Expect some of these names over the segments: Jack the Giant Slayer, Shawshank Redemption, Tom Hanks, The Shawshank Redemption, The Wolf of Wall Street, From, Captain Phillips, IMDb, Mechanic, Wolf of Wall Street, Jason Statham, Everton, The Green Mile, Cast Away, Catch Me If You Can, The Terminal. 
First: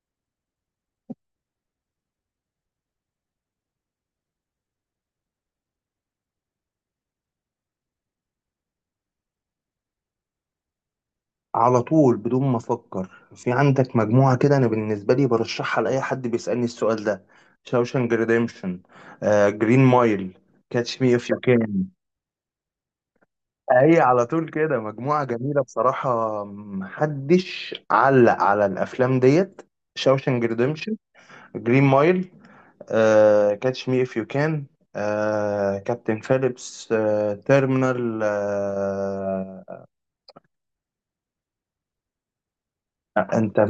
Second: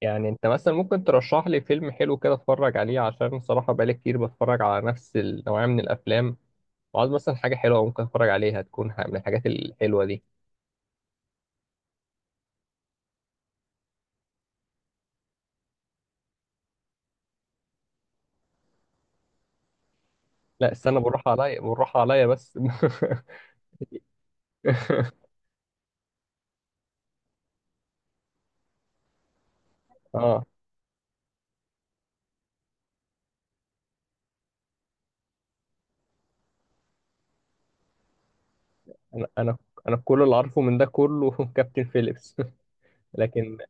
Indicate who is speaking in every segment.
Speaker 1: يعني انت مثلا ممكن ترشح لي فيلم حلو كده اتفرج عليه، عشان الصراحة بقالي كتير بتفرج على نفس النوعية من الافلام، وعاوز مثلا حاجة حلوة ممكن اتفرج عليها، تكون من الحاجات الحلوة دي.
Speaker 2: على طول بدون ما افكر. في عندك مجموعه كده، انا بالنسبه لي برشحها لاي حد بيسالني السؤال ده. شاوشانج ريديمشن، جرين مايل،
Speaker 1: لا استنى،
Speaker 2: كاتش مي
Speaker 1: بالراحة
Speaker 2: اف يو
Speaker 1: عليا
Speaker 2: كان.
Speaker 1: بالراحة عليا بس.
Speaker 2: هي على طول كده مجموعه جميله بصراحه، محدش علق على الافلام ديت. شاوشانج
Speaker 1: اه،
Speaker 2: ريديمشن، جرين مايل، كاتش مي اف يو كان، كابتن فيليبس، تيرمينال
Speaker 1: انا انا انا كل اللي عارفه من ده كله كابتن فيليبس. لكن.
Speaker 2: انت.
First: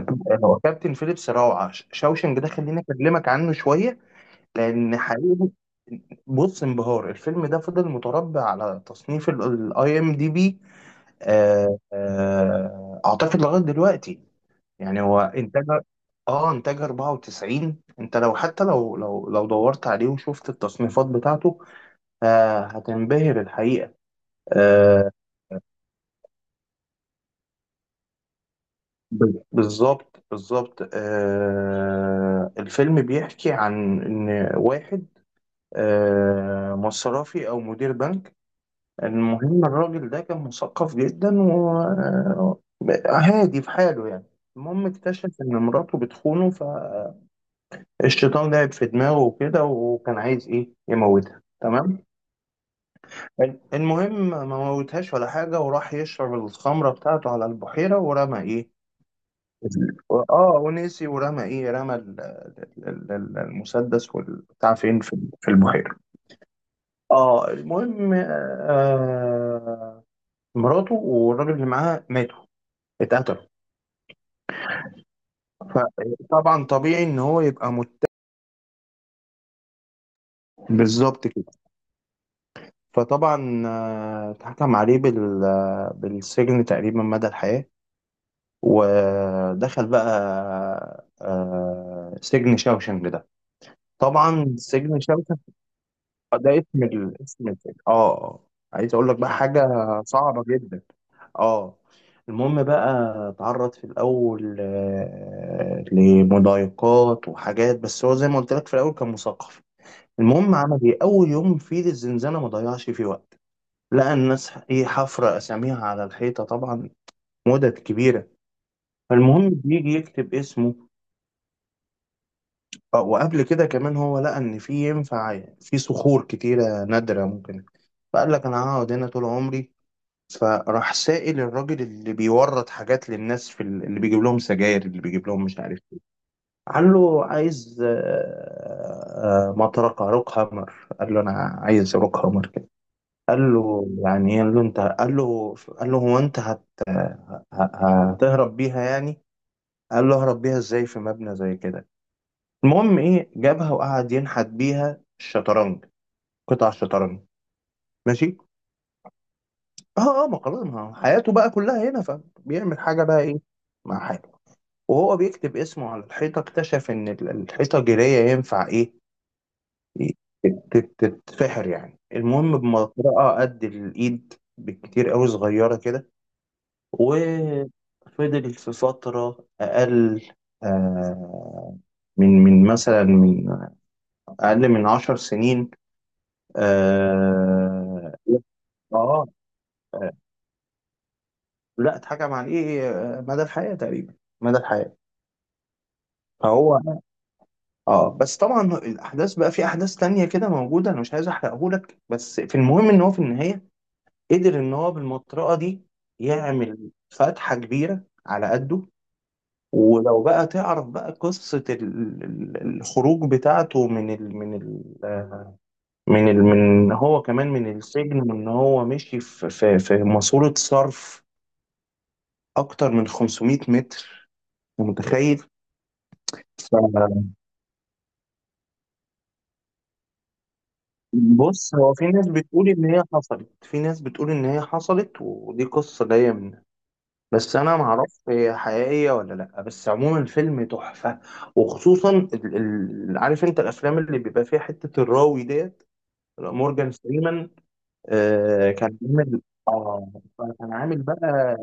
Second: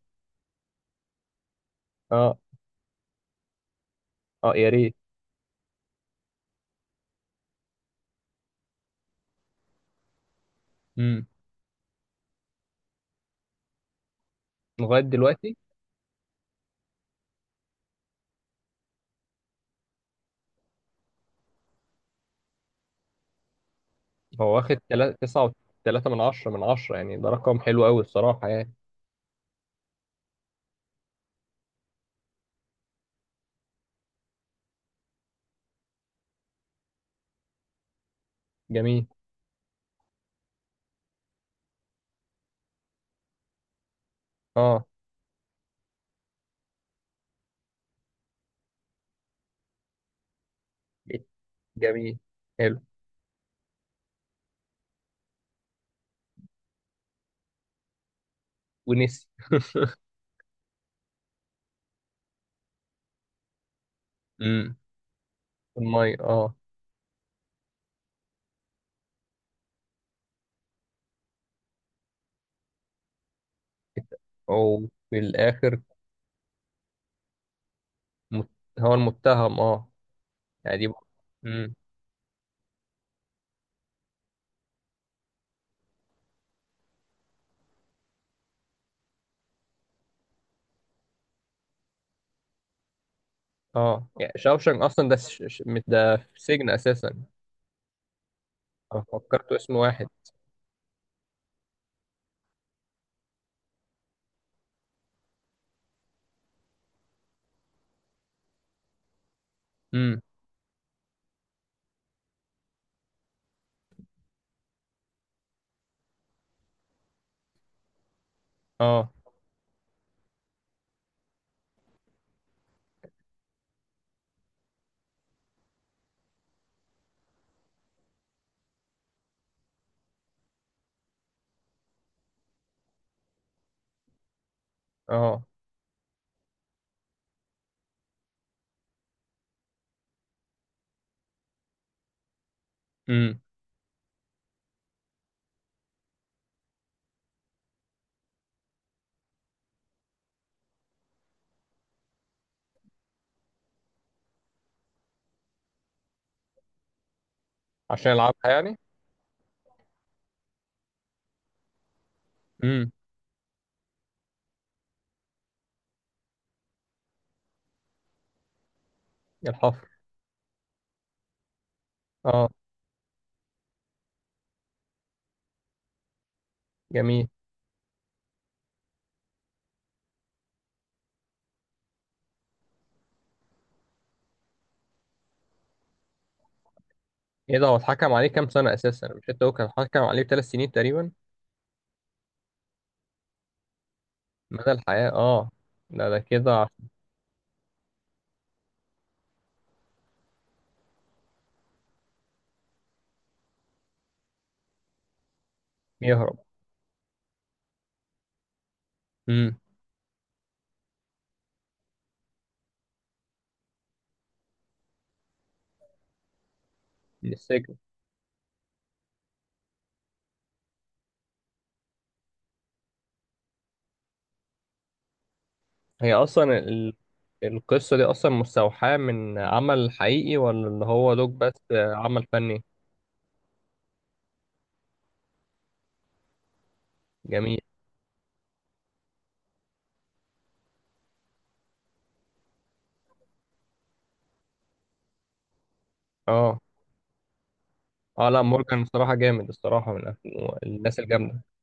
Speaker 2: هو كابتن فيليبس روعه.
Speaker 1: اه،
Speaker 2: شاوشنج ده خليني اكلمك عنه شويه،
Speaker 1: اه يا ريت.
Speaker 2: لان حقيقي. بص، انبهار الفيلم ده فضل متربع على تصنيف الاي ام دي بي،
Speaker 1: امم.
Speaker 2: اعتقد لغايه دلوقتي. يعني
Speaker 1: لغاية
Speaker 2: هو
Speaker 1: دلوقتي.
Speaker 2: انتاج، اه، انتاج 94. انت لو حتى، لو لو دورت عليه وشفت التصنيفات بتاعته هتنبهر الحقيقه.
Speaker 1: هو واخد
Speaker 2: آه
Speaker 1: 9.3 من 10 . يعني ده رقم حلو قوي الصراحة يعني.
Speaker 2: بالظبط، بالظبط، الفيلم بيحكي عن ان واحد مصرفي او مدير بنك.
Speaker 1: جميل.
Speaker 2: المهم الراجل ده كان مثقف جدا وهادي في حاله يعني. المهم
Speaker 1: اه.
Speaker 2: اكتشف ان مراته بتخونه، فالشيطان لعب في دماغه وكده، وكان عايز ايه، يموتها تمام.
Speaker 1: جميل. حلو.
Speaker 2: المهم ما موتهاش ولا حاجه، وراح يشرب الخمره بتاعته على البحيره، ورمى ايه.
Speaker 1: ونسي.
Speaker 2: اه، ونسي، ورمى ايه، رمى المسدس والبتاع
Speaker 1: امم.
Speaker 2: فين، في البحيره.
Speaker 1: المية، اه.
Speaker 2: اه المهم مراته والراجل اللي معاها ماتوا، اتقتلوا.
Speaker 1: وفي الآخر
Speaker 2: فطبعا طبيعي ان هو يبقى مت...
Speaker 1: مت... هو المتهم، اه يعني دي.
Speaker 2: بالظبط كده.
Speaker 1: امم.
Speaker 2: فطبعا اتحكم عليه بال... بالسجن تقريبا مدى الحياة، ودخل بقى سجن شاوشنج ده.
Speaker 1: اه يعني
Speaker 2: طبعا
Speaker 1: شاوشنج
Speaker 2: سجن
Speaker 1: أصلا ده
Speaker 2: شاوشنج
Speaker 1: ده في
Speaker 2: ده
Speaker 1: سجن
Speaker 2: اسم ال...
Speaker 1: أساسا.
Speaker 2: اسم السجن اه آه. عايز
Speaker 1: أنا
Speaker 2: اقول لك بقى
Speaker 1: فكرته
Speaker 2: حاجة
Speaker 1: اسم واحد.
Speaker 2: صعبة جدا. اه المهم بقى اتعرض في الاول لمضايقات وحاجات، بس هو زي ما قلت لك في الاول كان مثقف.
Speaker 1: امم.
Speaker 2: المهم عمل ايه اول يوم في الزنزانه، ما ضيعش فيه وقت. لقى الناس ايه، حفره اساميها على الحيطه طبعا، مدد كبيره.
Speaker 1: اه.
Speaker 2: فالمهم بيجي يكتب اسمه، وقبل كده كمان هو لقى ان في ينفع في صخور كتيره نادره ممكن. فقال لك انا هقعد هنا طول عمري. فراح سائل الراجل اللي بيورد حاجات للناس في اللي بيجيب لهم سجاير، اللي بيجيب
Speaker 1: اه.
Speaker 2: لهم مش عارف ايه. قال له عايز مطرقة روك هامر. قال له انا عايز روك هامر كده.
Speaker 1: امم.
Speaker 2: قال له يعني ايه، قال له انت، قال له هو انت ه- هتهرب بيها يعني. قال له اهرب بيها ازاي في مبنى زي كده. المهم ايه، جابها وقعد ينحت بيها الشطرنج، قطع الشطرنج.
Speaker 1: عشان يلعبها
Speaker 2: ماشي.
Speaker 1: يعني.
Speaker 2: اه اه، ما خلاص ما هو حياته بقى كلها هنا، فبيعمل
Speaker 1: امم.
Speaker 2: حاجة بقى ايه مع. وهو بيكتب اسمه على الحيطة اكتشف إن الحيطة جيرية ينفع إيه،
Speaker 1: الحفر.
Speaker 2: تتفحر يعني.
Speaker 1: اه.
Speaker 2: المهم بمطرقة قد الإيد بالكتير قوي، صغيرة كده،
Speaker 1: جميل.
Speaker 2: وفضل في فترة أقل آه، من مثلا من أقل من 10 سنين.
Speaker 1: ايه ده، هو اتحكم
Speaker 2: آه
Speaker 1: عليه كام سنة أساسا؟
Speaker 2: آه
Speaker 1: مش انت هو كان اتحكم
Speaker 2: آه،
Speaker 1: عليه بـ3 سنين تقريبا؟
Speaker 2: لا اتحكم عليه مدى الحياة تقريبا، مدى
Speaker 1: مدى
Speaker 2: الحياة.
Speaker 1: الحياة، اه. ده كده
Speaker 2: فهو
Speaker 1: عشان
Speaker 2: اه، بس طبعا الاحداث بقى، في احداث تانية كده موجوده انا مش عايز احرقهولك، بس في المهم ان هو في النهايه قدر ان هو بالمطرقه دي
Speaker 1: يهرب.
Speaker 2: يعمل فتحه كبيره على قده.
Speaker 1: امم.
Speaker 2: ولو بقى تعرف بقى قصه الخروج بتاعته من ال من هو
Speaker 1: من
Speaker 2: كمان
Speaker 1: السجن.
Speaker 2: من السجن، وان هو مشي في في ماسوره صرف اكتر من 500 متر. أنت متخيل؟
Speaker 1: هي اصلا القصة دي اصلا مستوحاة من عمل حقيقي ولا اللي هو دوك، بس
Speaker 2: بص، هو في
Speaker 1: عمل
Speaker 2: ناس
Speaker 1: فني؟
Speaker 2: بتقول ان هي حصلت، ودي قصه جايه منها، بس
Speaker 1: جميل.
Speaker 2: انا معرفش هي حقيقيه ولا لا. بس عموما الفيلم تحفه. وخصوصا ال... ال... عارف انت الافلام اللي بيبقى فيها حته الراوي ديت،
Speaker 1: اه.
Speaker 2: مورجان فريمان.
Speaker 1: اه لا،
Speaker 2: آه
Speaker 1: مورجان
Speaker 2: كان
Speaker 1: الصراحة
Speaker 2: عامل،
Speaker 1: جامد الصراحة، من
Speaker 2: اه كان
Speaker 1: الناس
Speaker 2: عامل
Speaker 1: الجامدة.
Speaker 2: بقى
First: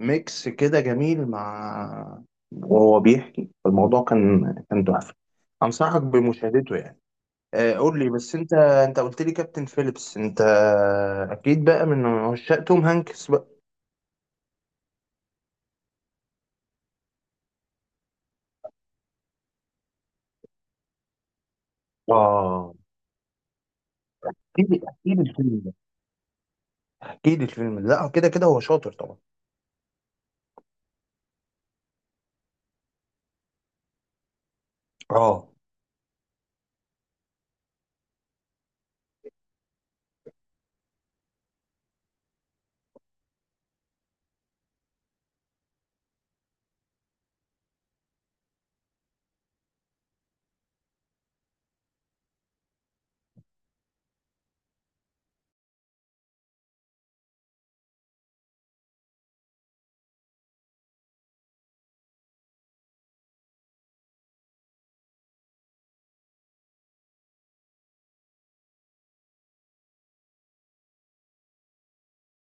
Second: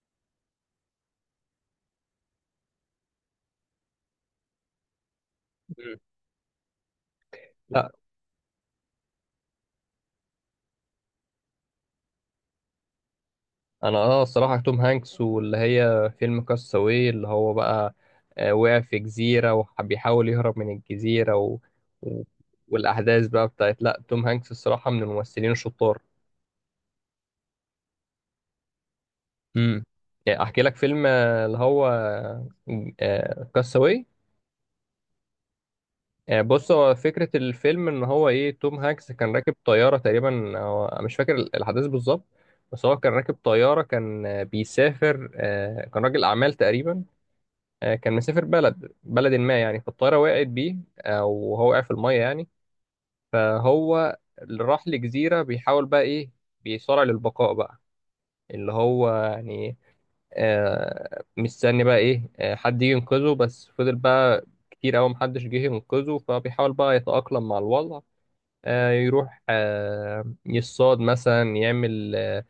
Speaker 2: ميكس كده جميل مع، وهو بيحكي الموضوع كان، تحفه.
Speaker 1: مم.
Speaker 2: انصحك بمشاهدته يعني.
Speaker 1: لا
Speaker 2: قول لي بس انت، قلت لي كابتن فيليبس، انت اكيد بقى من عشاق توم هانكس بقى.
Speaker 1: انا اه الصراحة توم هانكس، واللي هي فيلم كاستاوي اللي هو بقى وقع في جزيرة، وبيحاول يهرب من الجزيرة و...
Speaker 2: اه.
Speaker 1: والاحداث بقى بتاعت، لا توم هانكس
Speaker 2: احكي لي
Speaker 1: الصراحة من
Speaker 2: احكي لي
Speaker 1: الممثلين
Speaker 2: الفيلم ده،
Speaker 1: الشطار.
Speaker 2: احكي لي الفيلم ده، لا كده كده هو شاطر طبعا.
Speaker 1: امم. احكي لك فيلم اللي هو كاستاوي.
Speaker 2: اه
Speaker 1: يعني بص، هو فكرة الفيلم إن هو إيه، توم هانكس كان راكب طيارة تقريبا، هو مش فاكر الأحداث بالظبط، بس هو كان راكب طيارة، كان بيسافر، كان راجل أعمال تقريبا، كان مسافر بلد بلد ما يعني، فالطيارة وقعت بيه، وهو وقع في المية يعني. فهو اللي راح لجزيرة بيحاول بقى إيه، بيصارع للبقاء بقى، اللي هو يعني مستني بقى إيه حد يجي ينقذه، بس فضل بقى كتير أوي محدش جه ينقذه، فبيحاول بقى يتأقلم مع الوضع. يروح يصطاد مثلا، يعمل آه،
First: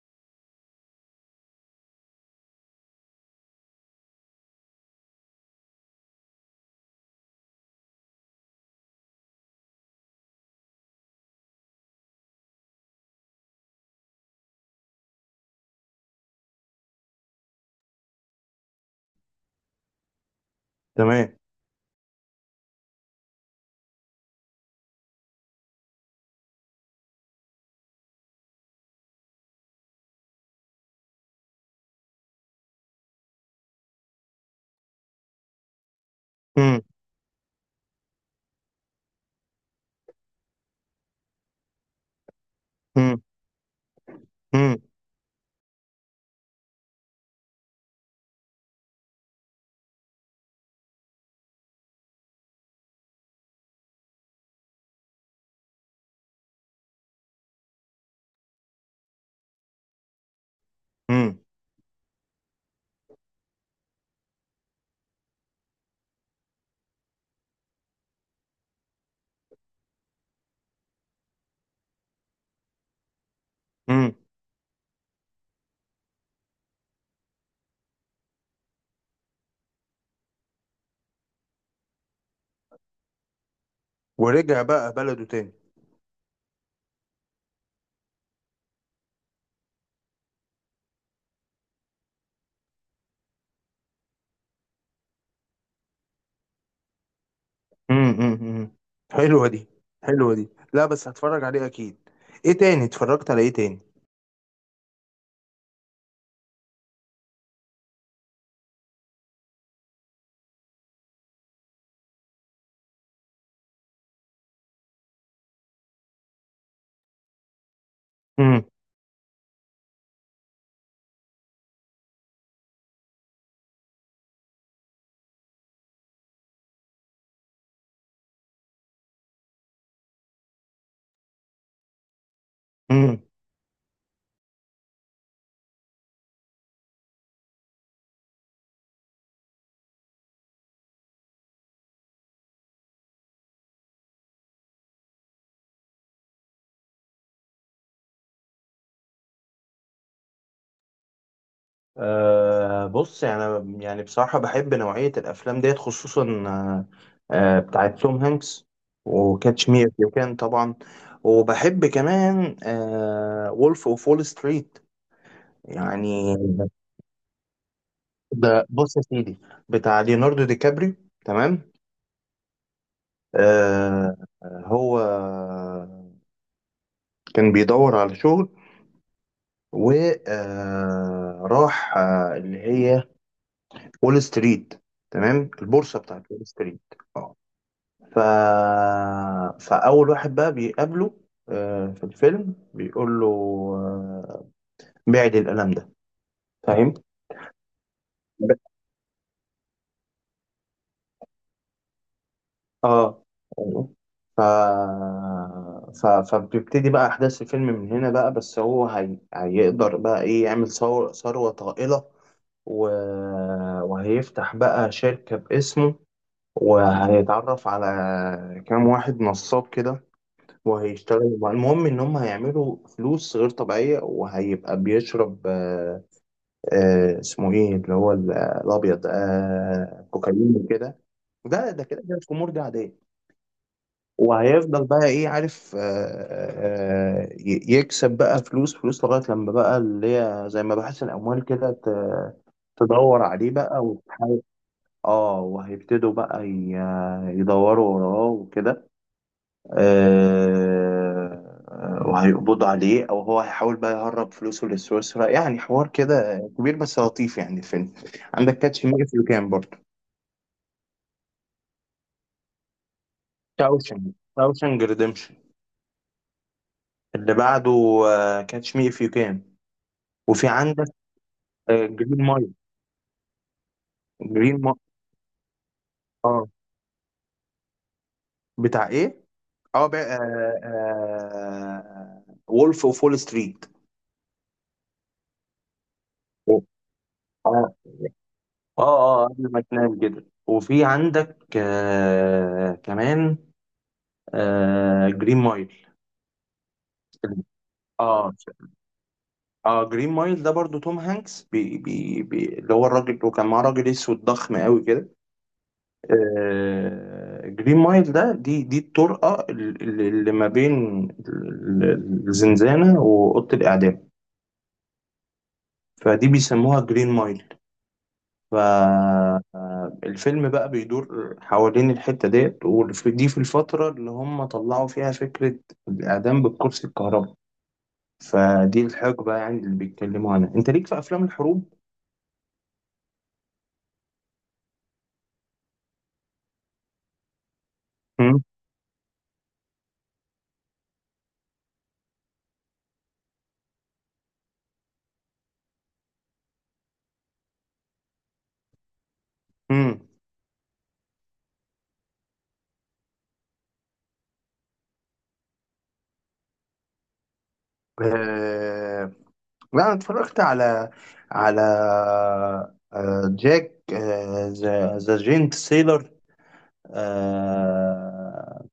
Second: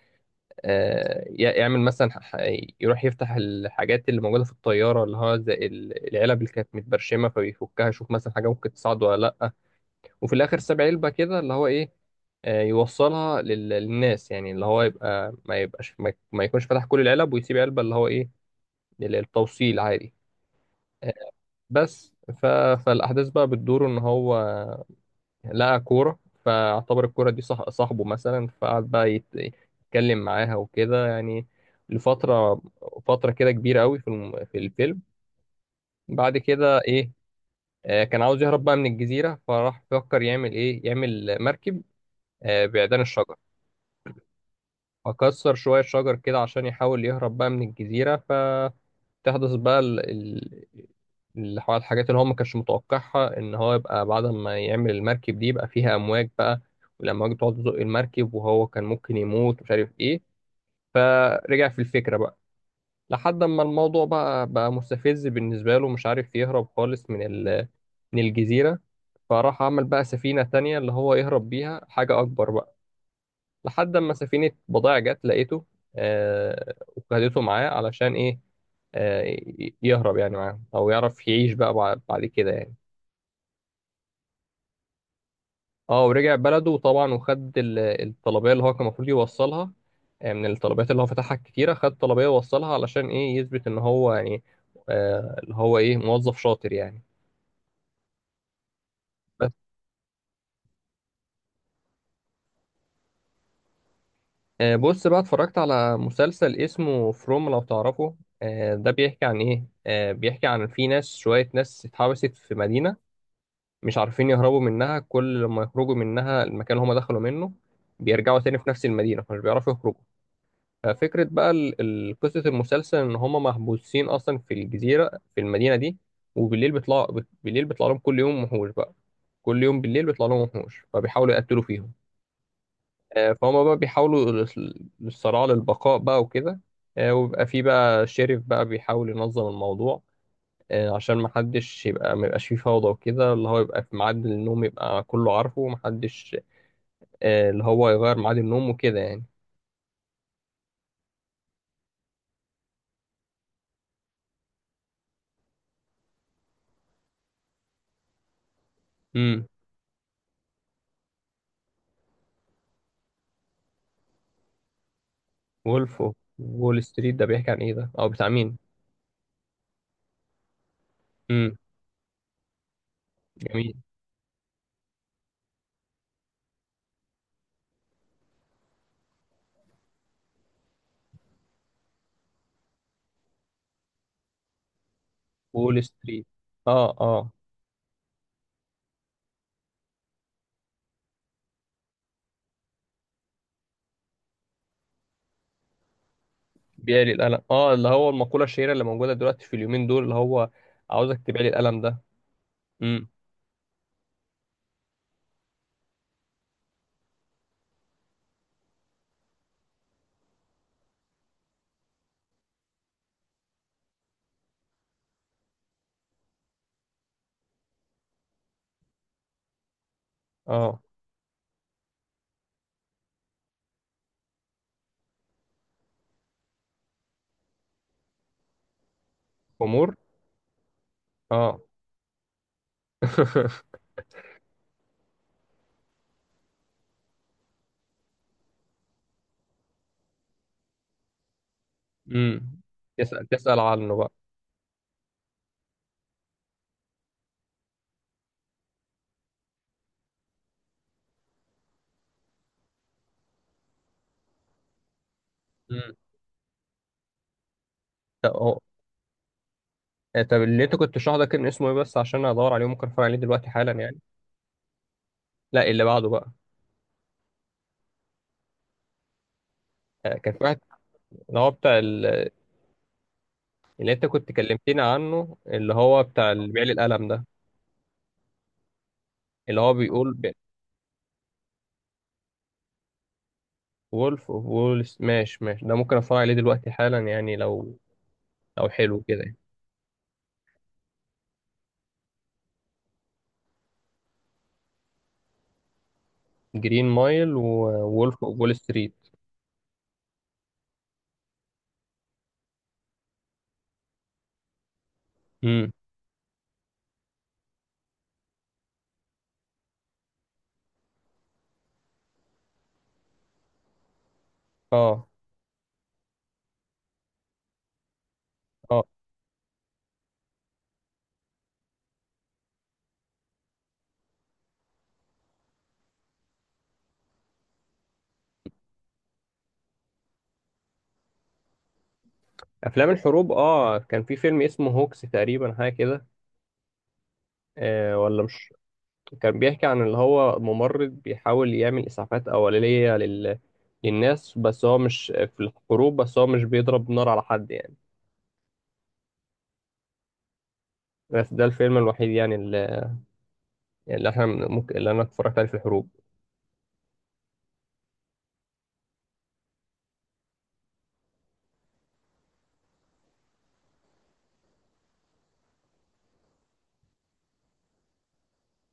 Speaker 1: آه، ي- يعمل مثلا يروح يفتح الحاجات اللي موجودة في الطيارة، اللي هو زي العلب اللي كانت متبرشمة، فبيفكها يشوف مثلا حاجة ممكن تصعد ولا لأ. وفي الآخر ساب علبة كده اللي هو إيه، يوصلها للناس يعني، اللي هو يبقى ما يبقاش ما يكونش فتح كل العلب، ويسيب علبة اللي هو إيه، للتوصيل عادي. آه،
Speaker 2: تمام.
Speaker 1: بس فالأحداث بقى بتدور إن هو لقى كورة، فاعتبر الكورة دي صح صاحبه مثلا، فقعد بقى يتكلم معاها وكده يعني، لفترة، فترة كده كبيرة قوي في في الفيلم. بعد كده
Speaker 2: امم،
Speaker 1: إيه، كان عاوز يهرب بقى من الجزيرة، فراح فكر يعمل إيه، يعمل مركب بعيدان
Speaker 2: امم،
Speaker 1: الشجر،
Speaker 2: امم،
Speaker 1: اكسر شوية شجر كده عشان يحاول يهرب بقى من الجزيرة. فتحدث بقى اللي هو الحاجات اللي هو ما كانش متوقعها، ان هو يبقى بعد ما يعمل المركب دي يبقى فيها امواج بقى، والامواج بتقعد تزق المركب وهو كان ممكن يموت ومش عارف ايه،
Speaker 2: امم،
Speaker 1: فرجع في الفكرة بقى. لحد ما الموضوع بقى مستفز بالنسبة له، مش عارف يهرب خالص من من الجزيرة. فراح عمل بقى سفينة تانية اللي هو يهرب بيها، حاجة أكبر بقى، لحد ما
Speaker 2: امم.
Speaker 1: سفينة بضائع جت لقيته. آه وخدته معاه علشان إيه، آه يهرب يعني معاهم، أو يعرف يعيش بقى بعد كده يعني.
Speaker 2: ورجع بقى بلده تاني.
Speaker 1: اه ورجع بلده طبعا وخد الطلبية اللي هو كان المفروض يوصلها، من الطلبيات اللي هو فتحها كتيرة، خد طلبية ووصلها علشان إيه، يثبت إن هو يعني آه اللي هو إيه موظف شاطر يعني.
Speaker 2: امم، امم. حلوه
Speaker 1: بس
Speaker 2: دي. حلوه دي، لا بس هتفرج عليه اكيد. ايه تاني، اتفرجت على ايه تاني؟
Speaker 1: بص بقى، اتفرجت على مسلسل اسمه فروم، لو تعرفه. ده بيحكي عن ايه، بيحكي عن في ناس، شوية ناس اتحبست في مدينة، مش عارفين يهربوا منها، كل لما يخرجوا منها المكان اللي هم دخلوا منه بيرجعوا تاني في نفس المدينة، فمش بيعرفوا يخرجوا. ففكرة بقى قصة المسلسل إن هم محبوسين أصلا في الجزيرة، في المدينة دي. وبالليل بيطلع، بالليل بيطلع لهم كل يوم وحوش بقى، كل يوم بالليل بيطلع لهم وحوش، فبيحاولوا يقتلوا فيهم.
Speaker 2: امم.
Speaker 1: فهم بقى بيحاولوا للصراع للبقاء بقى وكده. وبيبقى في بقى شريف بقى بيحاول ينظم الموضوع، عشان محدش يبقى ما يبقاش فيه فوضى وكده، اللي هو يبقى في ميعاد النوم يبقى كله عارفه ومحدش اللي هو يغير ميعاد النوم وكده يعني.
Speaker 2: أه بص، يعني يعني بصراحة بحب نوعية الأفلام ديت خصوصا آه، بتاعت توم هانكس،
Speaker 1: امم.
Speaker 2: وكاتش مي إف يو كان طبعا، وبحب كمان وولف أوف وول ستريت
Speaker 1: وولف أوف
Speaker 2: يعني.
Speaker 1: وول ستريت ده بيحكي عن ايه، ده اه بتاع مين؟
Speaker 2: ده بص يا سيدي، بتاع ليوناردو دي كابريو،
Speaker 1: امم.
Speaker 2: تمام.
Speaker 1: جميل.
Speaker 2: أه. هو كان بيدور على شغل وراح اللي هي وول ستريت، تمام،
Speaker 1: وول
Speaker 2: البورصة بتاعت
Speaker 1: ستريت.
Speaker 2: وول ستريت.
Speaker 1: اه. اه.
Speaker 2: ف... فأول واحد بقى بيقابله في الفيلم بيقول له آه، بعد القلم ده، فاهم؟
Speaker 1: بيعلي القلم، اه اللي هو المقولة
Speaker 2: ب-
Speaker 1: الشهيرة اللي موجودة دلوقتي في اليومين دول اللي هو عاوزك تبيعلي القلم ده. امم.
Speaker 2: اه أيوه. ف... فبتبتدي بقى أحداث الفيلم من هنا بقى، بس هو هي... هيقدر بقى إيه، يعمل ثور... ثروة طائلة، و... وهيفتح بقى شركة باسمه، وهيتعرف على كام واحد نصاب كده،
Speaker 1: اه.
Speaker 2: وهيشتغل المهم ان هم هيعملوا فلوس غير طبيعيه، وهيبقى بيشرب آه، اسمه ايه اللي هو الابيض،
Speaker 1: امور.
Speaker 2: آه كوكايين وكده.
Speaker 1: اه.
Speaker 2: ده ده كده كده الخمور دي عاديه. وهيفضل بقى ايه عارف، يكسب بقى فلوس، لغايه لما بقى اللي هي زي ما بحث الاموال كده
Speaker 1: امم.
Speaker 2: تدور
Speaker 1: تسأل
Speaker 2: عليه
Speaker 1: تسأل
Speaker 2: بقى
Speaker 1: عنه بقى.
Speaker 2: وتحاول. اه وهيبتدوا بقى يدوروا وراه وكده، آه، وهيقبضوا عليه، او هو هيحاول بقى يهرب فلوسه لسويسرا، يعني حوار كده كبير بس لطيف يعني الفيلم.
Speaker 1: امم.
Speaker 2: عندك كاتش مي اف يو كان برضه.
Speaker 1: طب اللي انت كنت شرحه ده كان اسمه ايه بس، عشان ادور عليه ممكن اتفرج عليه دلوقتي حالا يعني.
Speaker 2: شاوشنج، شاوشنج ريديمشن.
Speaker 1: لا اللي بعده بقى.
Speaker 2: اللي بعده، كاتش مي اف يو كان.
Speaker 1: كان في
Speaker 2: وفي
Speaker 1: واحد
Speaker 2: عندك
Speaker 1: اللي هو بتاع
Speaker 2: جرين مايل.
Speaker 1: اللي انت كنت
Speaker 2: جرين مايل،
Speaker 1: كلمتني عنه، اللي هو بتاع اللي
Speaker 2: اه.
Speaker 1: بيعلي القلم ده.
Speaker 2: بتاع ايه؟
Speaker 1: اللي هو
Speaker 2: اه
Speaker 1: بيقول
Speaker 2: بقى، آه وولف اوف وول ستريت.
Speaker 1: وولف اوف ماشي ماشي، ده ممكن اتفرج عليه دلوقتي حالا يعني
Speaker 2: اه.
Speaker 1: لو، لو حلو
Speaker 2: اه اه،
Speaker 1: كده.
Speaker 2: قبل ما تنام كده. وفي عندك آه كمان آه جرين مايل.
Speaker 1: جرين مايل، وولف
Speaker 2: اه
Speaker 1: اوف وول ستريت.
Speaker 2: اه، جرين مايل ده برضو توم هانكس، بي بي بي اللي هو الراجل، وكان معاه راجل اسود ضخم قوي كده.
Speaker 1: امم.
Speaker 2: آه جرين مايل ده دي الطرقه اللي، اللي ما بين ال- الزنزانه واوضه الاعدام.
Speaker 1: اه.
Speaker 2: فدي بيسموها جرين مايل.
Speaker 1: اه.
Speaker 2: فالفيلم بقى بيدور حوالين الحته ديت، ودي في الفتره اللي هم طلعوا فيها فكره الاعدام بالكرسي الكهربائي. فدي الحقبة يعني اللي بيتكلموا عنها، انت ليك في افلام الحروب.
Speaker 1: افلام الحروب، اه كان في فيلم اسمه هوكس تقريبا حاجه كده. آه ولا
Speaker 2: مم.
Speaker 1: مش. كان بيحكي عن اللي هو ممرض بيحاول يعمل إسعافات أولية للناس، بس هو مش في الحروب، بس هو مش بيضرب نار على حد يعني.
Speaker 2: مم.
Speaker 1: بس ده الفيلم الوحيد يعني، اللي، اللي احنا ممكن اللي انا اتفرجت عليه في الحروب.
Speaker 2: آه... لا انا اتفرجت على، على آه... جاك آه... ذا جينت سيلر. آه...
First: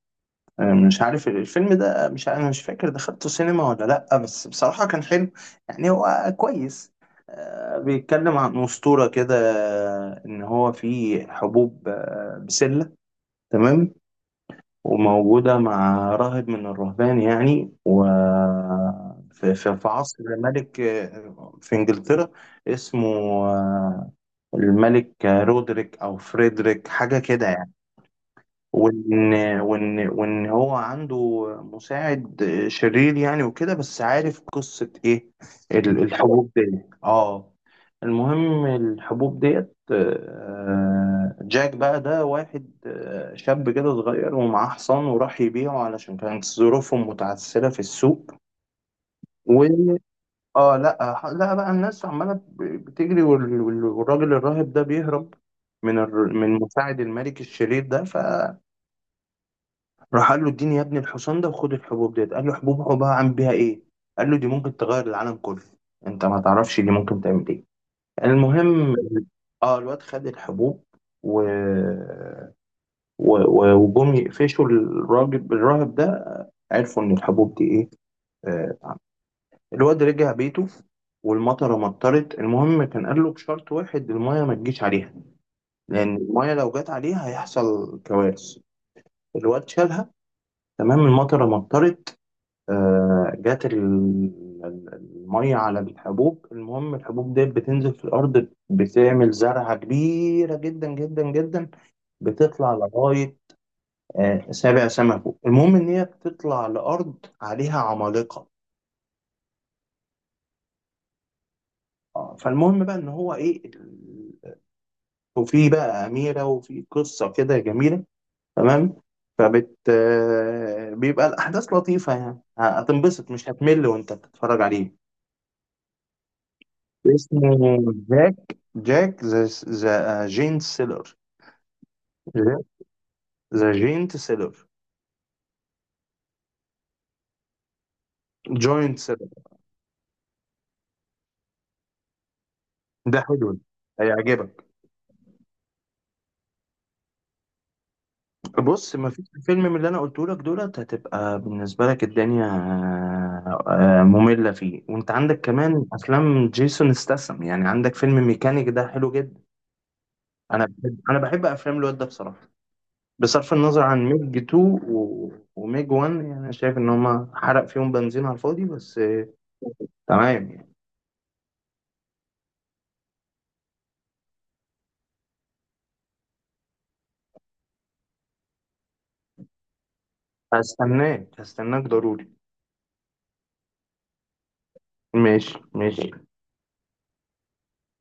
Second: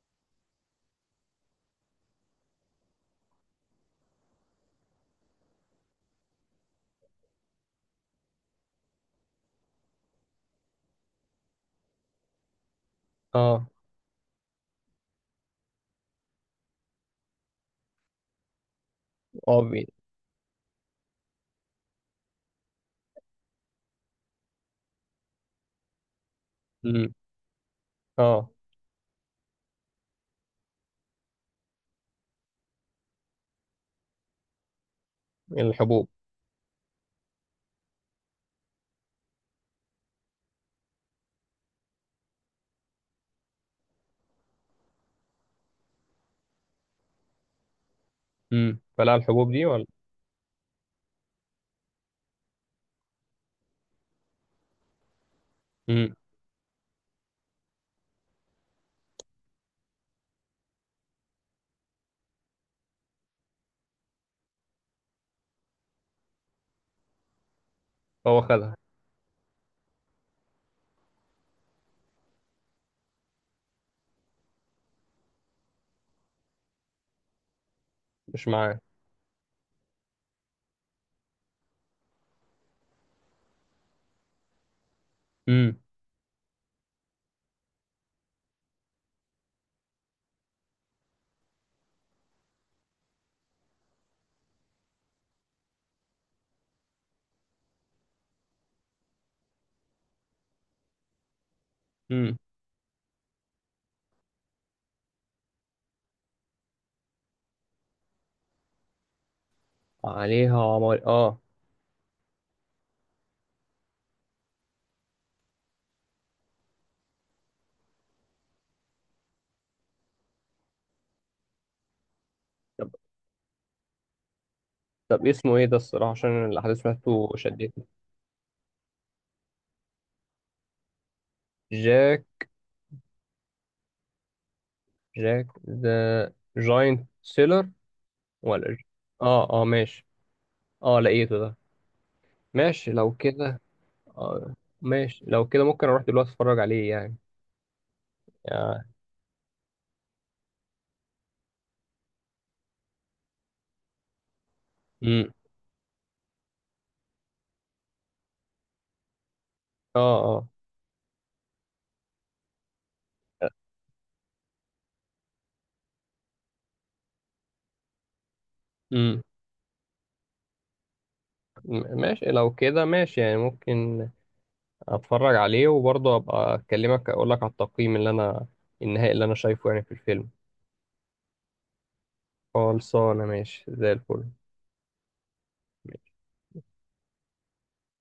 Speaker 2: مش عارف الفيلم ده، مش انا مش فاكر دخلته سينما ولا لا، بس بصراحة كان حلو يعني، هو كويس. آه... بيتكلم عن أسطورة كده، ان هو في حبوب بسلة
Speaker 1: اه.
Speaker 2: تمام، وموجودة مع راهب من الرهبان يعني، و
Speaker 1: اه.
Speaker 2: في عصر ملك في إنجلترا اسمه آه، الملك رودريك أو فريدريك
Speaker 1: مم.
Speaker 2: حاجة كده يعني.
Speaker 1: اه.
Speaker 2: وان وان هو عنده مساعد شرير يعني وكده، بس عارف قصة ايه،
Speaker 1: الحبوب.
Speaker 2: الحبوب دي، اه. المهم الحبوب ديت جاك بقى ده واحد شاب كده صغير، ومعاه حصان، وراح يبيعه علشان كانت ظروفهم متعثرة في السوق.
Speaker 1: مم. فلا الحبوب
Speaker 2: و
Speaker 1: دي ولا.
Speaker 2: اه لا، لا بقى الناس عمالة بتجري، والراجل الراهب ده بيهرب من
Speaker 1: مم.
Speaker 2: من مساعد الملك الشرير ده ف راح قال له اديني يا ابني الحصان ده، وخد الحبوب ديت. قال له حبوب، حبها عامل بيها ايه. قال له دي ممكن تغير العالم كله، انت ما تعرفش دي ممكن تعمل ايه.
Speaker 1: هو خدها.
Speaker 2: المهم اه الواد خد الحبوب، و... وجم يقفشوا الراجل الراهب ده، عرفوا ان الحبوب دي ايه.
Speaker 1: مش معاه.
Speaker 2: آه. الواد رجع بيته، والمطره مطرت. المهم كان قال له بشرط واحد، المايه ما تجيش عليها،
Speaker 1: مم.
Speaker 2: لان المايه لو جت عليها هيحصل كوارث. الواد شالها تمام، المطره مطرت جات المية على الحبوب. المهم الحبوب ديت بتنزل في الأرض، بتعمل زرعة كبيرة جدا جدا جدا،
Speaker 1: مم.
Speaker 2: بتطلع لغاية سابع سما فوق. المهم إن هي بتطلع لأرض عليها عمالقة.
Speaker 1: عليها عمار، اه.
Speaker 2: فالمهم بقى إن هو إيه، وفي بقى أميرة، وفي قصة كده جميلة تمام. فبت بيبقى الأحداث لطيفة يعني،
Speaker 1: طب
Speaker 2: هتنبسط مش هتمل وأنت بتتفرج عليه.
Speaker 1: طب اسمه ايه ده الصراحة عشان الأحداث بتاعته
Speaker 2: اسمه
Speaker 1: شدتني؟
Speaker 2: جاك، جاك ذا جينت سيلر.
Speaker 1: جاك.
Speaker 2: جاك ذا جينت سيلر،
Speaker 1: جاك ذا جاينت سيلر، ولا إيه؟
Speaker 2: جوينت سيلر.
Speaker 1: اه اه ماشي. اه لقيته ده. ماشي لو
Speaker 2: ده حلو ده،
Speaker 1: كده. آه.
Speaker 2: هيعجبك.
Speaker 1: ماشي لو كده، ممكن اروح دلوقتي اتفرج عليه يعني. آه.
Speaker 2: بص، ما فيش فيلم من اللي انا قلته لك دولت هتبقى بالنسبه لك الدنيا ممله فيه. وانت
Speaker 1: امم.
Speaker 2: عندك كمان افلام جيسون استسم يعني، عندك فيلم ميكانيك ده حلو جدا.
Speaker 1: اه. اه.
Speaker 2: انا بحب، افلام الواد ده بصراحه، بصرف النظر عن ميج 2 وميج 1، يعني انا شايف ان هما حرق فيهم بنزين على الفاضي، بس
Speaker 1: امم.
Speaker 2: تمام.
Speaker 1: ماشي لو كده، ماشي يعني. ممكن اتفرج عليه وبرضه ابقى اكلمك، اقول لك على التقييم اللي انا، النهائي اللي انا شايفه يعني في الفيلم.
Speaker 2: هستناك ضروري.
Speaker 1: خلصانه ماشي زي الفل
Speaker 2: ماشي.